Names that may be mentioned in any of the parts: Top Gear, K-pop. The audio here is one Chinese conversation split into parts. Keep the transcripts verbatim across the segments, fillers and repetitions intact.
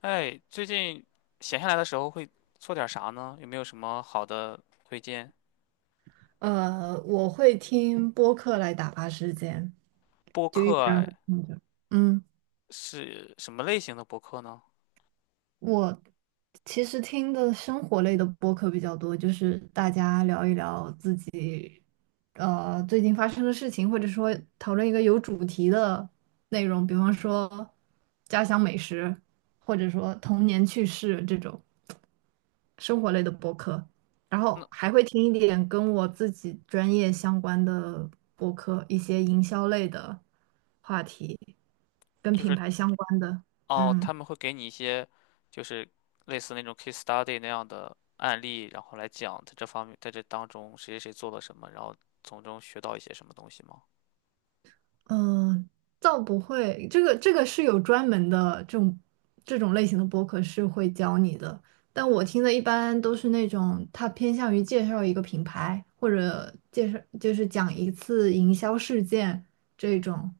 哎，最近闲下来的时候会做点啥呢？有没有什么好的推荐？呃，我会听播客来打发时间，播就一客直让啊它放着。嗯，是什么类型的播客呢？我其实听的生活类的播客比较多，就是大家聊一聊自己呃最近发生的事情，或者说讨论一个有主题的内容，比方说家乡美食，或者说童年趣事这种。生活类的播客，然后那还会听一点跟我自己专业相关的播客，一些营销类的话题，跟就品是牌相关的。哦，嗯他们会给你一些就是类似那种 case study 那样的案例，然后来讲在这方面，在这当中谁谁谁做了什么，然后从中学到一些什么东西吗？嗯，呃倒不会，这个这个是有专门的这种这种类型的播客是会教你的，但我听的一般都是那种他偏向于介绍一个品牌，或者介绍就是讲一次营销事件这种。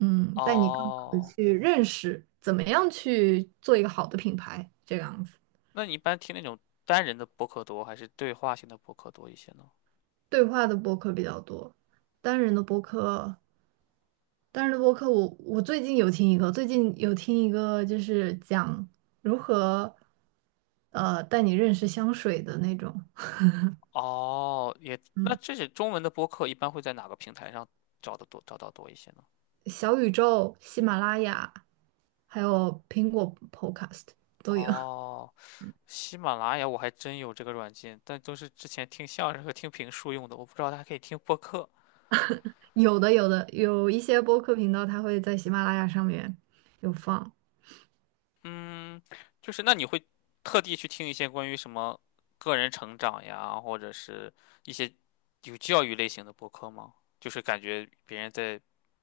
嗯，带你更好的哦，去认识怎么样去做一个好的品牌，这个样子。那你一般听那种单人的播客多，还是对话性的播客多一些呢？对话的播客比较多，单人的播客，单人的播客我我最近有听一个，最近有听一个就是讲如何呃带你认识香水的那种。哦，也，那嗯，这些中文的播客一般会在哪个平台上找的多，找到多一些呢？小宇宙、喜马拉雅，还有苹果 Podcast 都有。哦，喜马拉雅我还真有这个软件，但都是之前听相声和听评书用的，我不知道它还可以听播客。有的有的有一些播客频道它会在喜马拉雅上面有放。嗯，就是那你会特地去听一些关于什么个人成长呀，或者是一些有教育类型的播客吗？就是感觉别人在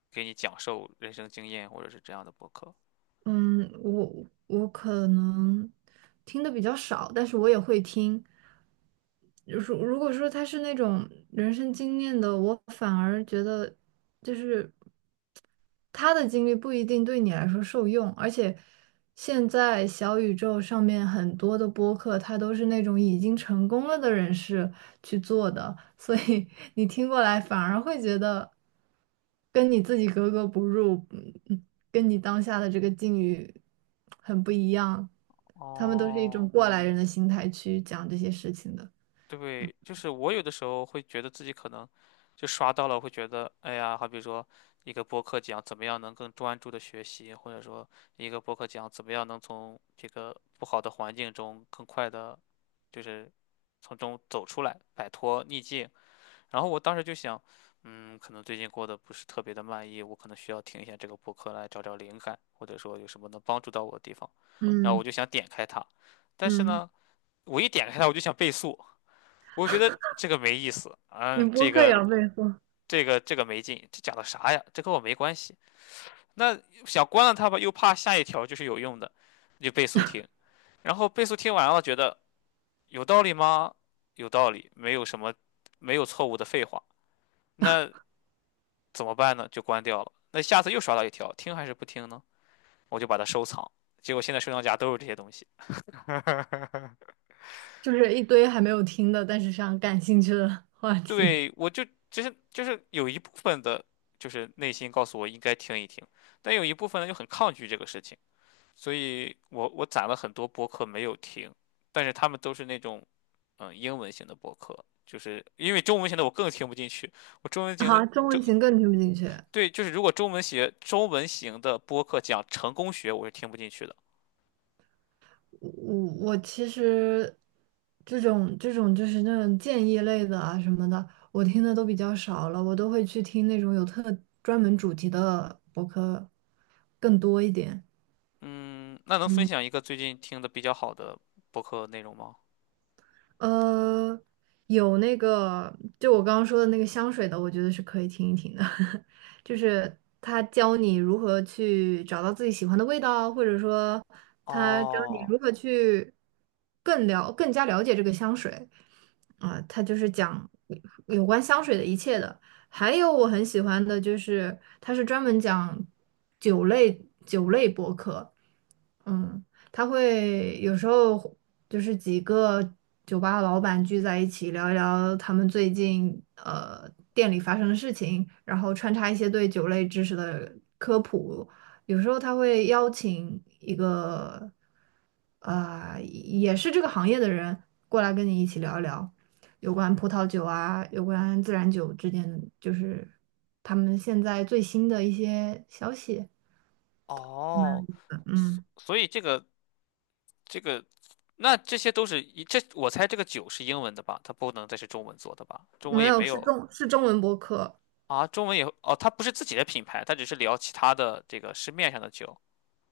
给你讲授人生经验，或者是这样的播客。嗯，我我可能听的比较少，但是我也会听。就是如果说他是那种人生经验的，我反而觉得就是他的经历不一定对你来说受用，而且现在小宇宙上面很多的播客，它都是那种已经成功了的人士去做的，所以 你听过来反而会觉得跟你自己格格不入，嗯跟你当下的这个境遇很不一样。他们都是一哦，种过来人的心态去讲这些事情的。对，就是我有的时候会觉得自己可能就刷到了，会觉得哎呀，好比说一个播客讲怎么样能更专注的学习，或者说一个播客讲怎么样能从这个不好的环境中更快的，就是从中走出来，摆脱逆境。然后我当时就想，嗯，可能最近过得不是特别的满意，我可能需要听一下这个播客来找找灵感，或者说有什么能帮助到我的地方。然后嗯我就想点开它，但是嗯，呢，我一点开它我就想倍速。我觉得这个没意思，你嗯，这播客也个要备货，这个这个没劲，这讲的啥呀？这跟我没关系。那想关了它吧，又怕下一条就是有用的，你就倍速听，然后倍速听完了，觉得有道理吗？有道理，没有什么没有错误的废话。那怎么办呢？就关掉了。那下次又刷到一条，听还是不听呢？我就把它收藏。结果现在收藏夹都是这些东西。就是一堆还没有听的，但是想感兴趣的话题。对，我就其实就是有一部分的，就是内心告诉我应该听一听，但有一部分呢就很抗拒这个事情，所以我我攒了很多播客没有听，但是他们都是那种嗯英文型的播客，就是因为中文型的我更听不进去，我中文型的啊，中就文型更听不进去。对，就是如果中文学中文型的播客讲成功学，我是听不进去的。我我其实这种这种就是那种建议类的啊什么的，我听的都比较少了，我都会去听那种有特专门主题的博客更多一点。嗯，那能分嗯。享一个最近听的比较好的播客内容吗？呃，有那个，就我刚刚说的那个香水的，我觉得是可以听一听的。就是他教你如何去找到自己喜欢的味道，或者说他教你哦如何去更了更加了解这个香水，啊、他就是讲有关香水的一切的。还有我很喜欢的就是，他是专门讲酒类酒类博客。嗯。他会有时候就是几个酒吧老板聚在一起聊一聊他们最近呃店里发生的事情，然后穿插一些对酒类知识的科普。有时候他会邀请一个呃也是这个行业的人过来跟你一起聊一聊有关葡萄酒啊，有关自然酒之间的就是他们现在最新的一些消息。哦，所嗯，所以这个。这个，那这些都是一这，我猜这个酒是英文的吧？它不能再是中文做的吧？中文没也有，没是有中是中文播客。啊，中文也哦，它不是自己的品牌，它只是聊其他的这个市面上的酒。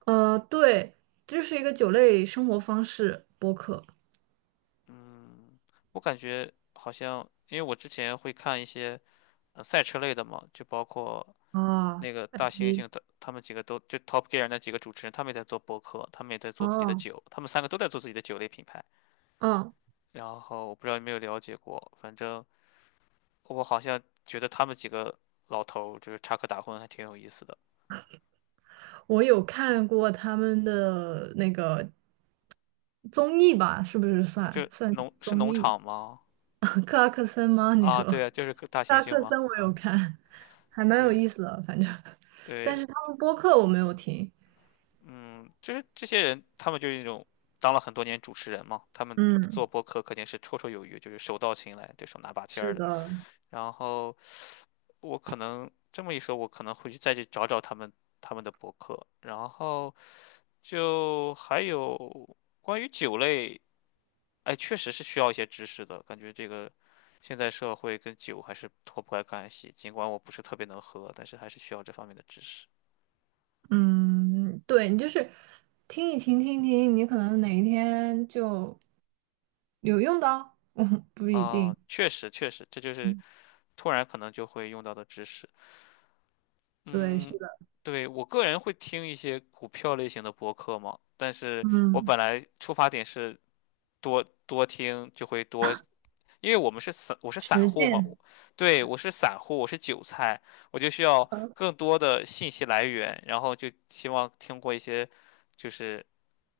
呃，对，就是一个酒类生活方式播客嗯，我感觉好像，因为我之前会看一些呃赛车类的嘛，就包括啊。那个大猩你猩的，他们几个都就 Top Gear 那几个主持人，他们也在做播客，他们也在做自己的哦，酒，他们三个都在做自己的酒类品牌。嗯，然后我不知道有没有了解过，反正我好像觉得他们几个老头儿就是插科打诨，还挺有意思的。我有看过他们的那个综艺吧，是不是就算算农是综农艺？场吗？克拉克森吗？你啊，说克对啊，就是个大猩拉猩克吗？森我有看，还蛮有对意思的，反正。但对，是他们播客我没有听。嗯，就是这些人，他们就是那种当了很多年主持人嘛，他们嗯，做播客肯定是绰绰有余，就是手到擒来，对手拿把掐是儿的。的。然后我可能这么一说，我可能会去再去找找他们他们的博客。然后就还有关于酒类，哎，确实是需要一些知识的，感觉这个现在社会跟酒还是脱不开干系。尽管我不是特别能喝，但是还是需要这方面的知识。嗯，对，你就是听一听，听一听，你可能哪一天就有用的哦。嗯，不一啊，定。确实确实，这就是嗯，突然可能就会用到的知识。对，是嗯，的，对，我个人会听一些股票类型的播客嘛，但是我嗯，本来出发点是多多听，就会多因为我们是散，我是散实户嘛，践，我对，我是散户，我是韭菜，我就需要更多的信息来源，然后就希望听过一些就是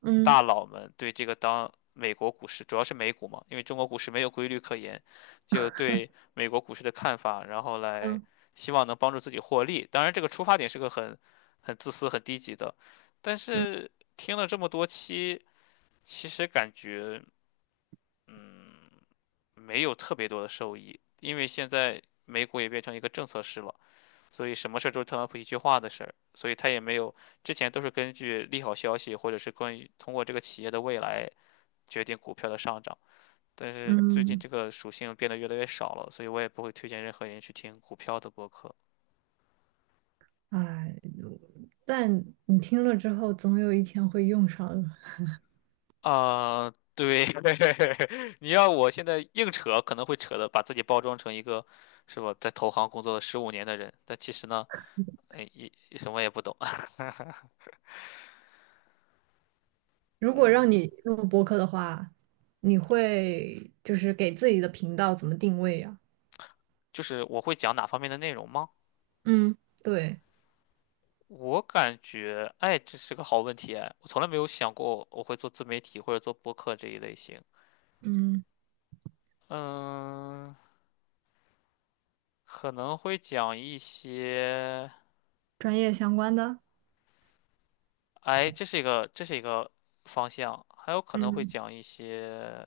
嗯大佬们对这个当美国股市，主要是美股嘛，因为中国股市没有规律可言，就对美国股市的看法，然后来嗯希望能帮助自己获利。当然，这个出发点是个很很自私、很低级的，但嗯是听了这么多期，其实感觉。没有特别多的收益，因为现在美股也变成一个政策市了，所以什么事儿都是特朗普一句话的事儿，所以他也没有，之前都是根据利好消息或者是关于通过这个企业的未来决定股票的上涨，但是最近嗯。这个属性变得越来越少了，所以我也不会推荐任何人去听股票的播客。哎，但你听了之后，总有一天会用上的。啊、对，你要我现在硬扯，可能会扯的把自己包装成一个，是吧，在投行工作了十五年的人，但其实呢，哎，一什么也不懂。如 果让嗯。你录播客的话，你会就是给自己的频道怎么定位呀？就是我会讲哪方面的内容吗？嗯，对，我感觉，哎，这是个好问题哎，我从来没有想过我会做自媒体或者做播客这一类型。嗯，嗯，可能会讲一些，专业相关的，哎，这是一个这是一个方向，还有可能会嗯，讲一些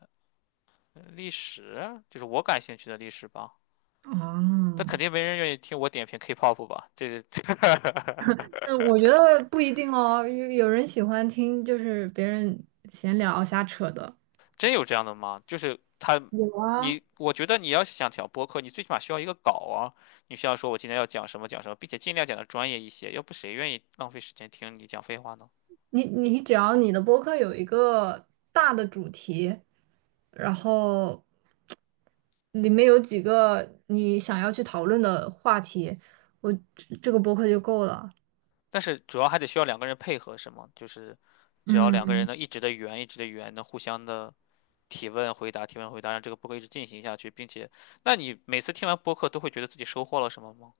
历史，就是我感兴趣的历史吧。但哦。肯定没人愿意听我点评 K-pop 吧？这这这 嗯，我觉得不一定哦，有有人喜欢听就是别人闲聊瞎扯的。真有这样的吗？就是他，有啊，你，我觉得你要是想讲播客，你最起码需要一个稿啊。你需要说我今天要讲什么讲什么，并且尽量讲的专业一些，要不谁愿意浪费时间听你讲废话呢？你你只要你的播客有一个大的主题，然后里面有几个你想要去讨论的话题，我这这个播客就够了。但是主要还得需要两个人配合，是吗？就是只要两个人嗯，能一直的圆，一直的圆，能互相的提问回答，提问回答，让这个播客一直进行下去，并且，那你每次听完播客都会觉得自己收获了什么吗？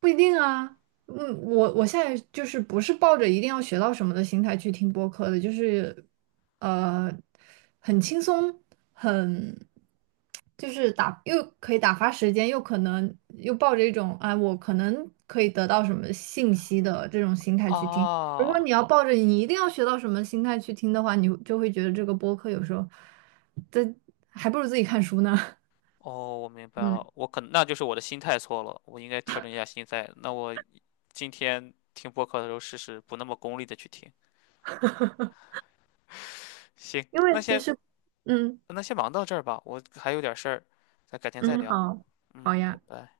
不一定啊。嗯，我我现在就是不是抱着一定要学到什么的心态去听播客的，就是呃，很轻松，很就是打又可以打发时间，又可能又抱着一种啊，我可能可以得到什么信息的这种心态去听。如果啊，你要抱着你一定要学到什么心态去听的话，你就会觉得这个播客有时候，这还不如自己看书呢。哦，我明白嗯，了，我可能那就是我的心态错了，我应该调整一下心态。那我今天听播客的时候试试不那么功利的去听。行，因那为其先实，嗯那先忙到这儿吧，我还有点事儿，咱改天再嗯，聊。好，好嗯，拜呀。拜。